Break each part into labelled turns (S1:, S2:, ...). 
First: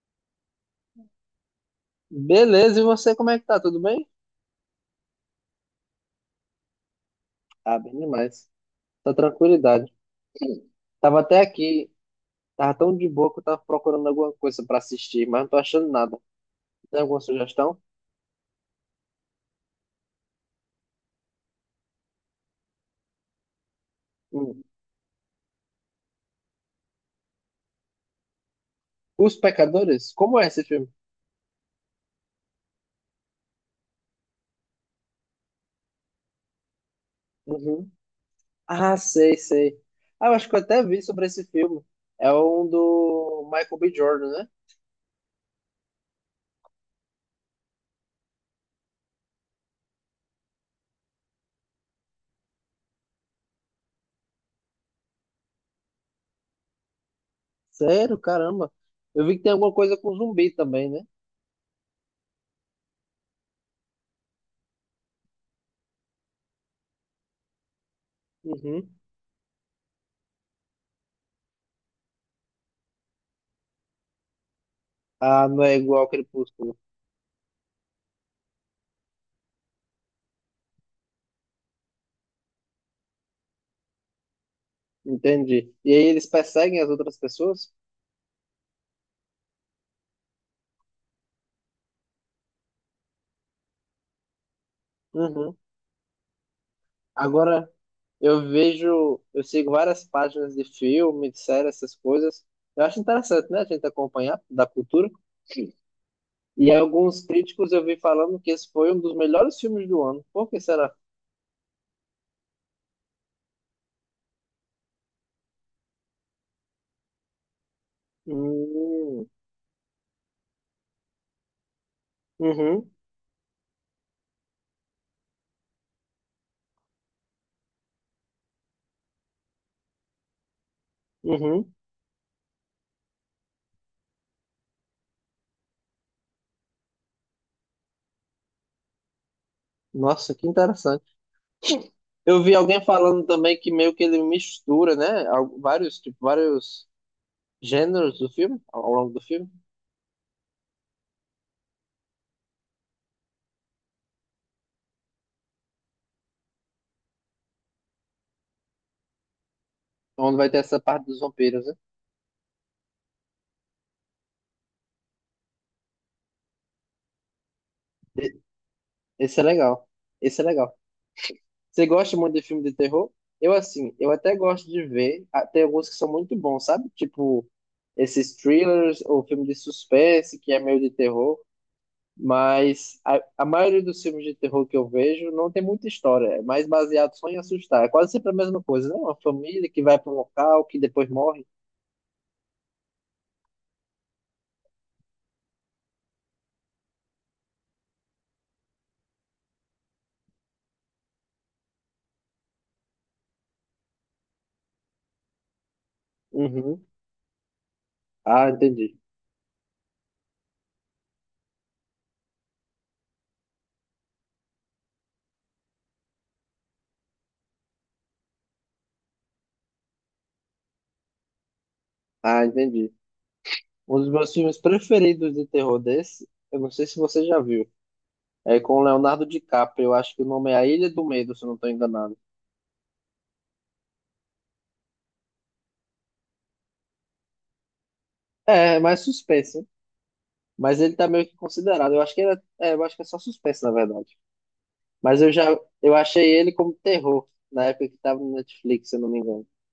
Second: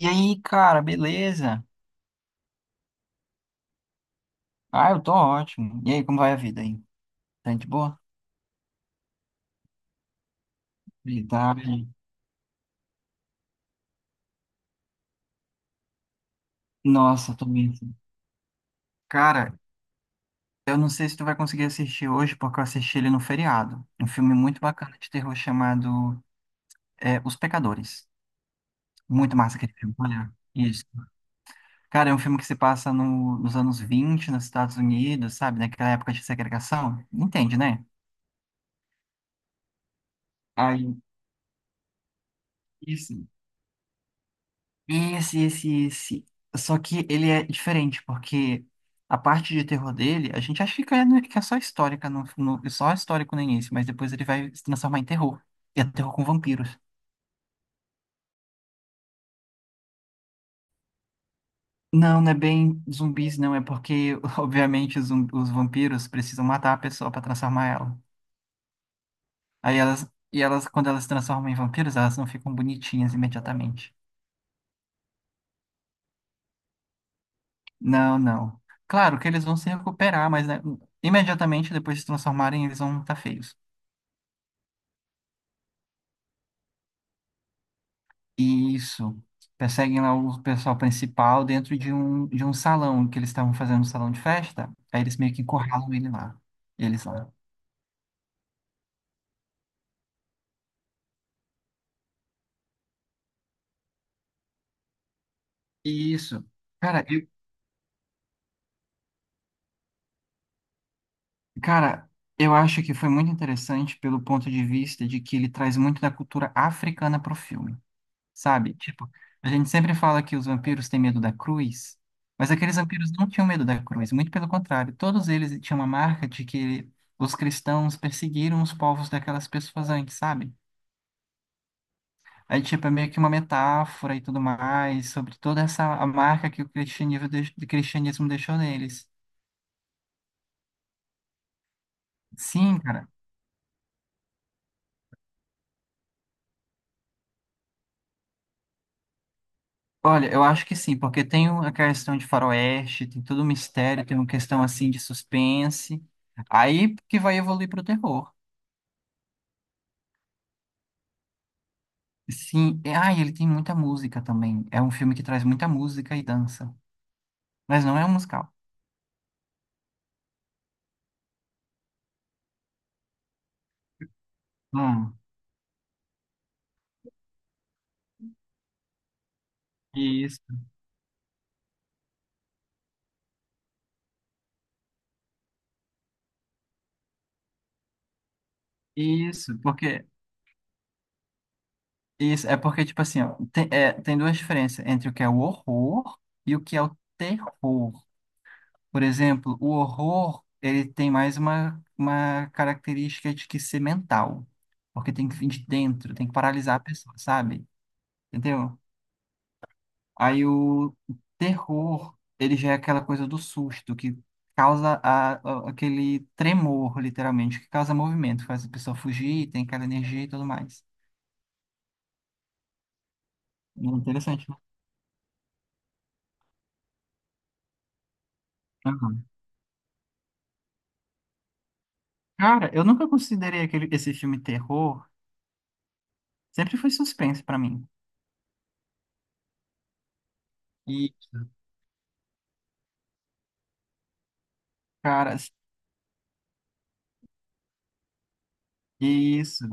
S1: E aí, cara, beleza?
S2: Beleza, e você como é que tá? Tudo bem?
S1: Ah, eu tô ótimo. E aí, como vai a vida aí? Tá de
S2: Tá bem
S1: boa?
S2: demais. Tá tranquilidade. Tava até
S1: Verdade.
S2: aqui, tava tão de boa que eu tava procurando alguma coisa pra assistir, mas não tô achando nada. Tem alguma
S1: Nossa, tô bem.
S2: sugestão?
S1: Cara, eu não sei se tu vai conseguir assistir hoje, porque eu assisti ele no feriado. Um filme muito
S2: Hum.
S1: bacana de terror chamado é, Os Pecadores.
S2: Os
S1: Muito massa aquele filme,
S2: Pecadores?
S1: olha.
S2: Como é esse
S1: Isso.
S2: filme?
S1: Cara, é um filme que se passa nos anos 20, nos Estados Unidos, sabe? Naquela época de segregação. Entende, né?
S2: Uhum. Ah, sei, sei. Ah, eu acho que eu até
S1: Aí,
S2: vi sobre esse filme. É um
S1: isso.
S2: do Michael B. Jordan, né?
S1: Esse. Só que ele é diferente, porque a parte de terror dele, a gente acha que é, né, que é só histórica, só histórico no início, mas depois ele vai se transformar em terror. E é terror com vampiros.
S2: Sério, caramba. Eu vi que tem alguma coisa com zumbi também, né?
S1: Não, não é bem zumbis, não. É porque, obviamente, os vampiros precisam matar a pessoa para transformar ela.
S2: Uhum.
S1: Aí elas, e elas, quando elas se transformam em vampiros, elas não ficam bonitinhas imediatamente.
S2: Ah, não é igual ao Crepúsculo.
S1: Não, não. Claro que eles vão se recuperar, mas né, imediatamente depois de se transformarem, eles vão estar feios.
S2: Entendi. E aí eles perseguem as outras pessoas?
S1: Isso. Perseguem lá o pessoal principal dentro de um salão que eles estavam fazendo um salão de festa. Aí eles meio que
S2: Uhum.
S1: encurralam ele lá. Eles lá.
S2: Agora eu sigo várias páginas de filme, de série, essas coisas. Eu acho interessante, né, a gente acompanhar da cultura.
S1: Isso.
S2: E
S1: Cara,
S2: alguns
S1: eu,
S2: críticos eu vi falando que esse foi um dos melhores filmes do ano. Por que será?
S1: cara, eu acho que foi muito interessante pelo ponto de vista de que ele traz muito da cultura africana pro filme, sabe? Tipo,
S2: Hum,
S1: a gente sempre fala que os vampiros têm medo da cruz, mas aqueles
S2: uhum,
S1: vampiros não tinham medo da cruz, muito pelo contrário, todos eles tinham uma marca de que os cristãos perseguiram os povos daquelas pessoas antes, sabe?
S2: uhum.
S1: Aí, tipo, é meio que uma metáfora e tudo mais, sobre toda essa a marca que o cristianismo, o cristianismo deixou neles.
S2: Nossa, que interessante. Eu vi
S1: Sim,
S2: alguém
S1: cara.
S2: falando também que meio que ele mistura, né, tipo, vários gêneros do filme, ao longo do filme.
S1: Olha, eu acho que sim, porque tem a questão de faroeste, tem todo o mistério, tem uma questão, assim, de suspense. Aí que vai evoluir para o terror.
S2: Então, onde vai ter essa parte dos vampiros, né?
S1: Sim, e ele tem muita música também. É um filme que traz muita música e dança, mas não é um musical.
S2: Esse é legal. Esse é legal. Você gosta muito de filme de terror? Eu, assim, eu até gosto de
S1: Hum,
S2: ver. Ah, tem alguns que são muito bons, sabe? Tipo, esses thrillers ou filme de suspense,
S1: isso,
S2: que é meio de terror. Mas a maioria dos filmes de terror que eu vejo não tem muita história. É mais baseado só em assustar. É quase sempre a mesma coisa, né? Uma
S1: isso,
S2: família que vai
S1: porque
S2: para um local, que depois morre.
S1: isso, é porque, tipo assim, ó, tem, é, tem duas diferenças entre o que é o horror e o que é o terror. Por exemplo, o horror, ele tem mais uma característica de que ser mental, porque tem que vir de dentro, tem que paralisar a
S2: Uhum.
S1: pessoa, sabe?
S2: Ah,
S1: Entendeu?
S2: entendi.
S1: Aí o terror, ele já é aquela coisa do susto, que causa aquele tremor, literalmente, que causa movimento, faz a pessoa fugir, tem aquela energia e tudo mais.
S2: Ah, entendi. Um dos meus
S1: Interessante,
S2: filmes preferidos de terror desse, eu não sei se você já viu, é com o Leonardo
S1: né?
S2: DiCaprio. Eu acho que o nome é A Ilha do Medo, se eu não estou enganado.
S1: Cara, eu nunca considerei aquele, esse filme terror. Sempre foi suspense pra mim.
S2: É, é mais suspense. Mas ele tá
S1: E,
S2: meio que considerado. Eu acho que ele é, é, eu acho que é só suspense, na verdade. Mas
S1: cara,
S2: eu achei ele como terror na época que tava no Netflix, se eu não me engano.
S1: isso.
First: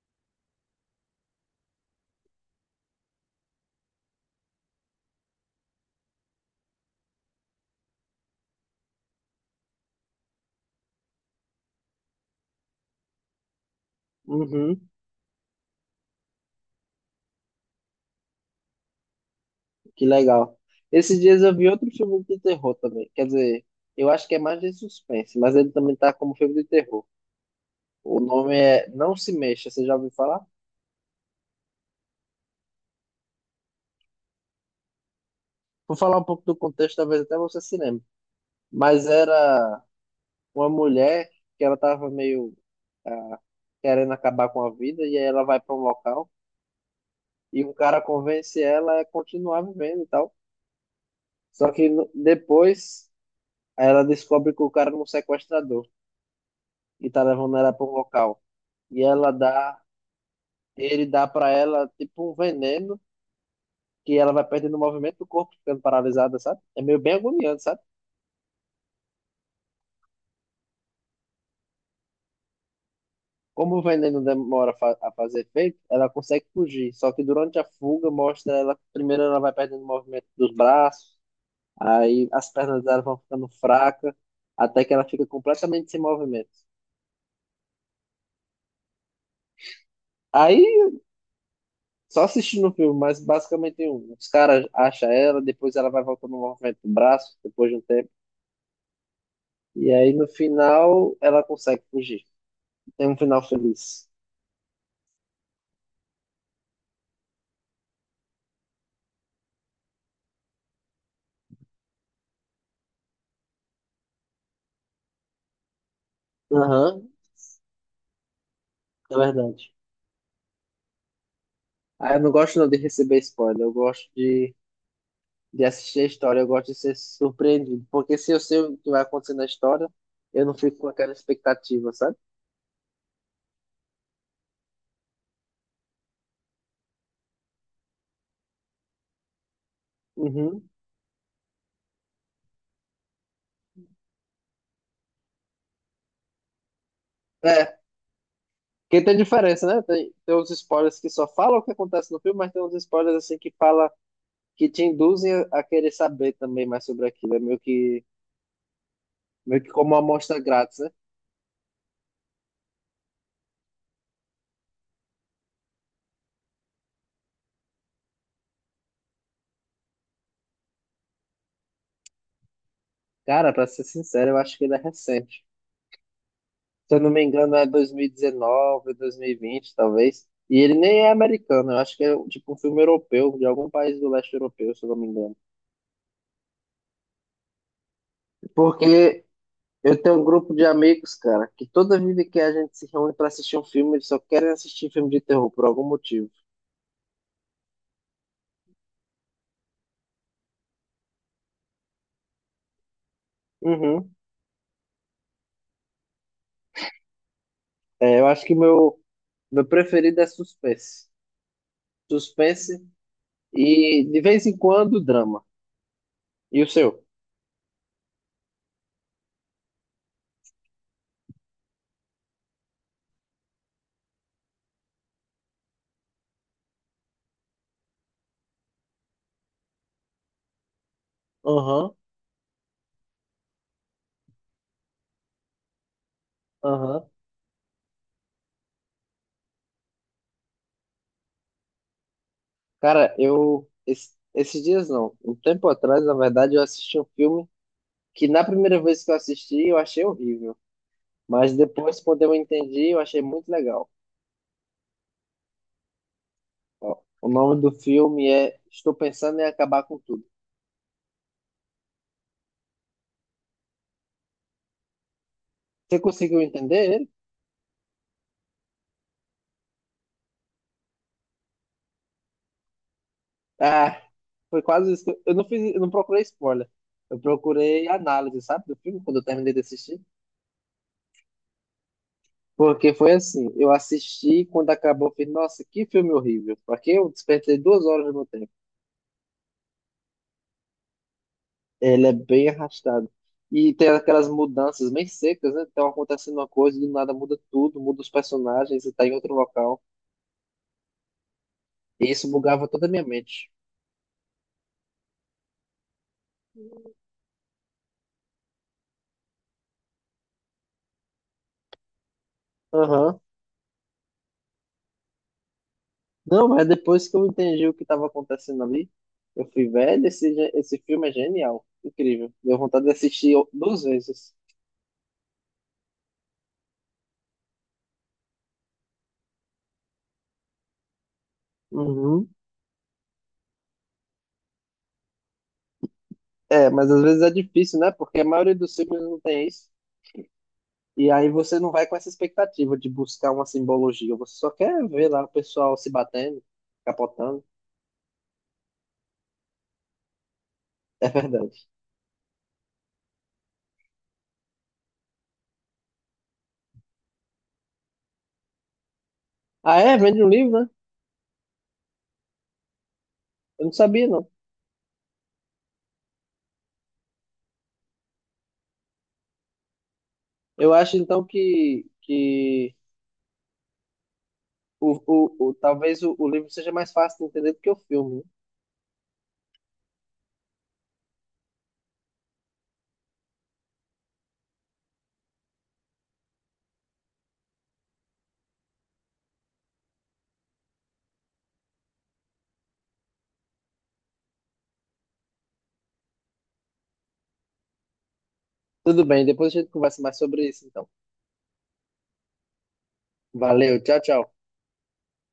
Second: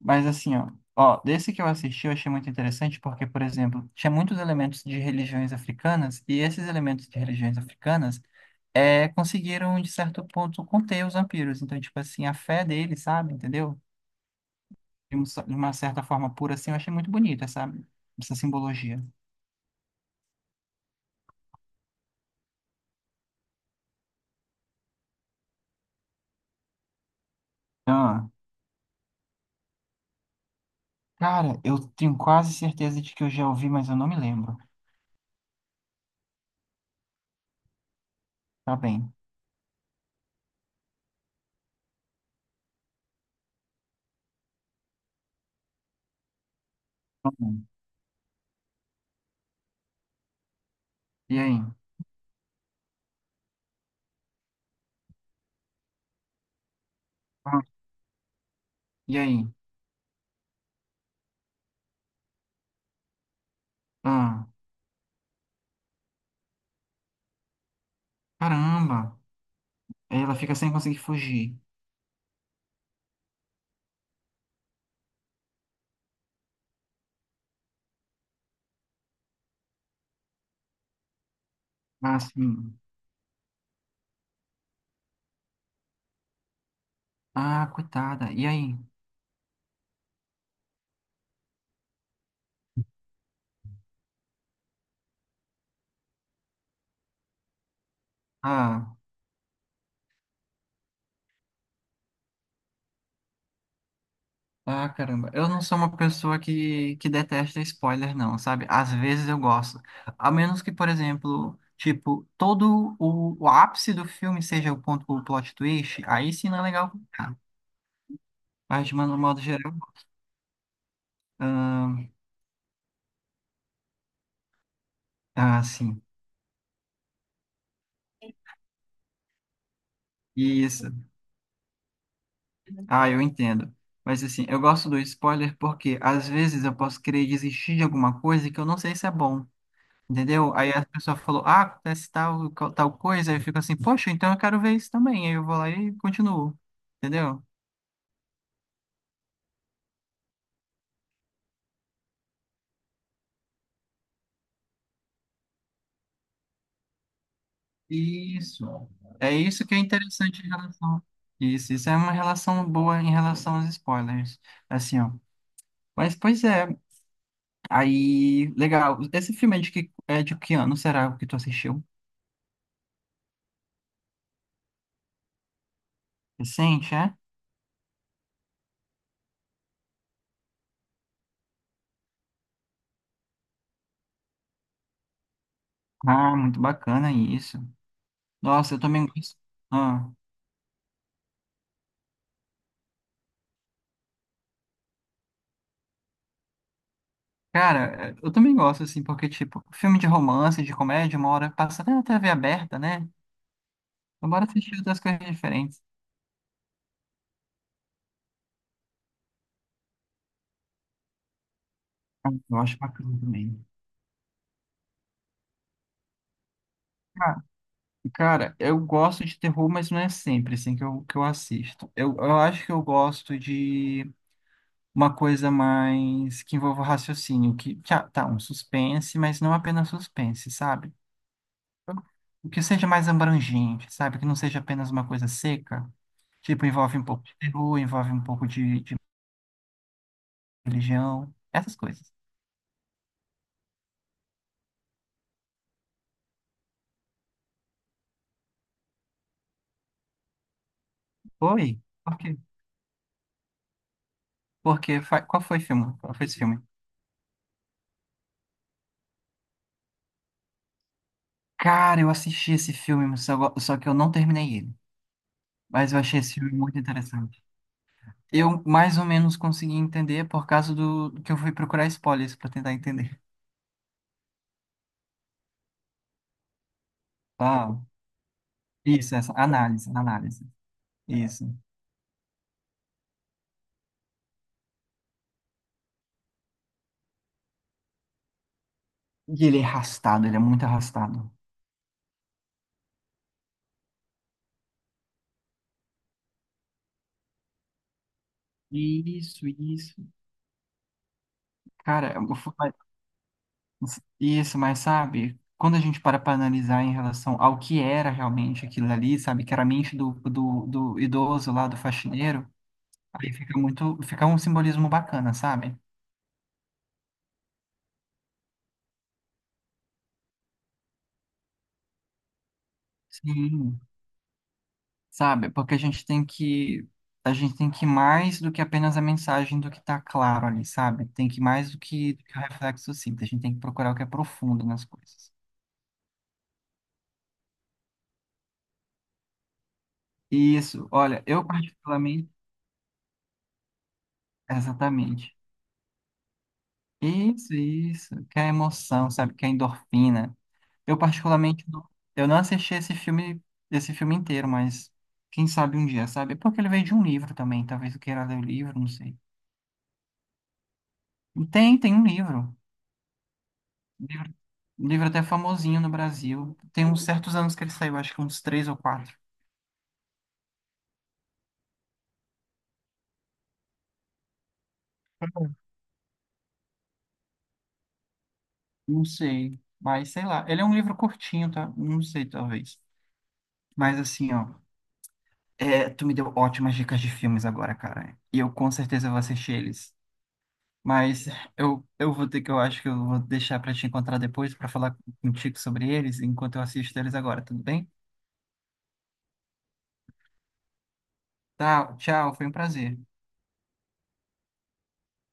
S1: Mas assim, ó, ó, desse que eu assisti eu achei muito interessante porque, por exemplo, tinha muitos elementos de religiões africanas e esses elementos de religiões africanas é, conseguiram, de certo ponto, conter os vampiros. Então, tipo assim, a fé deles, sabe? Entendeu?
S2: Uhum,
S1: De uma certa forma pura, assim, eu achei muito bonita essa, essa simbologia.
S2: que legal. Esses dias eu vi outro filme de terror também. Quer dizer, eu acho que é mais de suspense, mas ele também tá como filme de terror. O
S1: Ah,
S2: nome é Não Se Mexa, você já ouviu falar?
S1: cara, eu tenho quase certeza de que eu já ouvi, mas eu não me lembro.
S2: Vou falar um pouco do contexto, talvez até você se lembre.
S1: Tá
S2: Mas
S1: bem.
S2: era uma mulher que ela tava meio ah, querendo acabar com a vida, e aí ela vai para um local e
S1: Hum.
S2: um cara convence ela a continuar vivendo e tal.
S1: E aí?
S2: Só que depois ela descobre que o cara é um sequestrador e tá levando
S1: Ah,
S2: ela para um local. E
S1: e
S2: ela
S1: aí?
S2: dá, ele dá para ela tipo um veneno que ela vai
S1: Ah,
S2: perdendo o movimento do corpo, ficando paralisada, sabe? É meio bem agoniante, sabe?
S1: caramba! Aí ela fica sem conseguir fugir.
S2: Como o veneno demora a fazer efeito, ela consegue fugir. Só que durante a fuga mostra ela, primeiro ela vai perdendo o movimento dos braços,
S1: Ah,
S2: aí as
S1: sim.
S2: pernas dela vão ficando fracas, até que ela fica completamente sem movimento.
S1: Ah, coitada. E aí?
S2: Aí, só assistindo o filme, mas basicamente tem os caras acham ela, depois ela vai voltando o movimento do braço, depois de um tempo.
S1: Ah,
S2: E aí no final ela consegue fugir. Tem um final feliz.
S1: ah, caramba. Eu não sou uma pessoa que detesta spoiler, não, sabe? Às vezes eu gosto. A menos que, por exemplo, tipo, todo o ápice do filme seja o ponto, o plot twist, aí sim não é legal.
S2: Aham,
S1: Ah, mas, de
S2: é
S1: modo modo geral,
S2: verdade.
S1: ah,
S2: Ah, eu não gosto não de receber spoiler, eu gosto de de assistir
S1: sim.
S2: a história, eu gosto de ser surpreendido, porque se eu sei o que vai acontecer na história, eu não fico com
S1: Isso.
S2: aquela expectativa, sabe?
S1: Ah, eu entendo. Mas assim, eu gosto do spoiler porque às vezes eu posso querer desistir de alguma coisa que eu não sei se é bom, entendeu?
S2: Uhum.
S1: Aí a pessoa falou, ah, acontece tal, tal coisa, aí eu fico assim, poxa, então eu quero ver isso também. Aí eu vou lá e continuo, entendeu?
S2: É, porque tem diferença, né? Tem uns spoilers que só falam o que acontece no filme, mas tem uns spoilers assim que fala que te induzem a querer saber também mais sobre aquilo. É meio que,
S1: Isso. É
S2: meio
S1: isso
S2: que
S1: que é
S2: como uma amostra
S1: interessante em
S2: grátis, né?
S1: relação. Isso é uma relação boa em relação aos spoilers. Assim, ó. Mas pois é, aí, legal. Esse filme é é de que ano será o que tu assistiu?
S2: Cara, pra ser sincero, eu acho que ele é recente. Se
S1: Recente,
S2: eu não
S1: é?
S2: me engano, é dois mil e dezenove, 2020, talvez. E ele nem é americano, eu acho que é tipo um filme europeu, de algum país do leste europeu, se eu não me engano.
S1: Ah, muito bacana isso. Nossa, eu também
S2: Porque
S1: gosto.
S2: eu
S1: Ah,
S2: tenho um grupo de amigos, cara, que toda vida que a gente se reúne pra assistir um filme, eles só querem assistir filme de terror por algum motivo.
S1: cara, eu também gosto, assim, porque, tipo, filme de romance, de comédia, uma hora passa até na TV aberta, né?
S2: Uhum.
S1: Então, bora assistir outras coisas diferentes.
S2: É, eu acho que meu preferido é suspense.
S1: Ah, eu acho
S2: Suspense
S1: bacana também.
S2: e, de vez em quando, drama. E o seu?
S1: Ah, cara, eu gosto de terror, mas não é sempre, assim, que eu assisto. Eu acho que eu gosto de uma coisa mais que envolva raciocínio, que, um suspense, mas não apenas suspense, sabe?
S2: Aham,
S1: O que seja mais abrangente, sabe? Que não seja apenas uma coisa seca. Tipo, envolve um
S2: aham.
S1: pouco de peru, envolve um pouco de religião, essas coisas.
S2: Cara, esses dias não. Um tempo atrás, na verdade, eu assisti um filme que, na primeira vez que eu assisti, eu achei horrível. Mas
S1: Oi?
S2: depois,
S1: Por
S2: quando eu
S1: quê?
S2: entendi, eu achei muito legal.
S1: Porque, qual foi o filme? Qual foi esse filme?
S2: Ó, o nome do filme é Estou Pensando em Acabar com Tudo.
S1: Cara, eu assisti esse filme, mas só, que eu não terminei ele. Mas
S2: Você
S1: eu achei esse
S2: conseguiu
S1: filme muito
S2: entender ele?
S1: interessante. Eu mais ou menos consegui entender por causa do que eu fui procurar spoilers para tentar entender.
S2: Ah, foi quase isso, que eu não fiz, eu não procurei spoiler. Eu
S1: Uau.
S2: procurei análise, sabe, do filme
S1: Isso,
S2: quando eu
S1: essa
S2: terminei de
S1: análise,
S2: assistir.
S1: análise. Isso.
S2: Porque foi assim, eu assisti quando acabou, eu falei, nossa, que filme horrível. Porque eu despertei 2 horas do meu tempo.
S1: E ele é arrastado, ele é muito arrastado.
S2: Ele é bem arrastado. E tem aquelas mudanças bem secas, né? Então acontecendo uma coisa, do nada muda tudo, muda os personagens e tá em outro
S1: Isso,
S2: local.
S1: isso.
S2: E
S1: Cara,
S2: isso
S1: eu fui
S2: bugava toda a minha mente.
S1: isso, mas sabe, quando a gente para analisar em relação ao que era realmente aquilo ali, sabe, que era a mente do idoso lá, do faxineiro,
S2: Aham,
S1: aí fica muito, fica um simbolismo bacana, sabe?
S2: não, mas depois que eu entendi o que estava acontecendo ali, eu fui, velho, esse filme é genial, incrível. Deu vontade de assistir
S1: Sim,
S2: duas vezes.
S1: sabe, porque a gente tem que ir mais do que apenas a mensagem do que tá claro ali, sabe? Tem que ir mais do
S2: Uhum.
S1: que o reflexo simples, a gente tem que procurar o que é profundo nas coisas.
S2: É, mas às vezes é difícil, né? Porque a maioria dos filmes não tem isso.
S1: Isso,
S2: E
S1: olha,
S2: aí
S1: eu
S2: você não vai com essa
S1: particularmente,
S2: expectativa de buscar uma simbologia. Você só quer ver lá o
S1: exatamente.
S2: pessoal se batendo, capotando.
S1: Isso, que é emoção, sabe, que é endorfina. Eu
S2: É verdade.
S1: particularmente não, eu não assisti esse filme inteiro, mas quem sabe um dia, sabe? Porque ele veio de um livro também, talvez eu queira ler o livro, não sei.
S2: Ah, é? Vende um livro, né?
S1: Tem um livro,
S2: Eu não sabia,
S1: um
S2: não.
S1: livro, um livro até famosinho no Brasil. Tem uns certos anos que ele saiu, acho que uns três ou quatro.
S2: Eu acho, então, que talvez o livro seja mais fácil de entender do que o filme, né?
S1: Não sei, mas sei lá. Ele é um livro curtinho, tá? Não sei, talvez. Mas assim, ó, é, tu me deu ótimas dicas de filmes agora, cara. E eu com certeza vou assistir eles. Mas eu vou ter que, eu acho que eu vou deixar para te encontrar depois para falar contigo sobre eles, enquanto eu assisto eles agora, tudo bem?
S2: Tudo bem, depois a gente conversa mais sobre isso, então.
S1: Tá, tchau, foi um prazer.
S2: Valeu, tchau, tchau.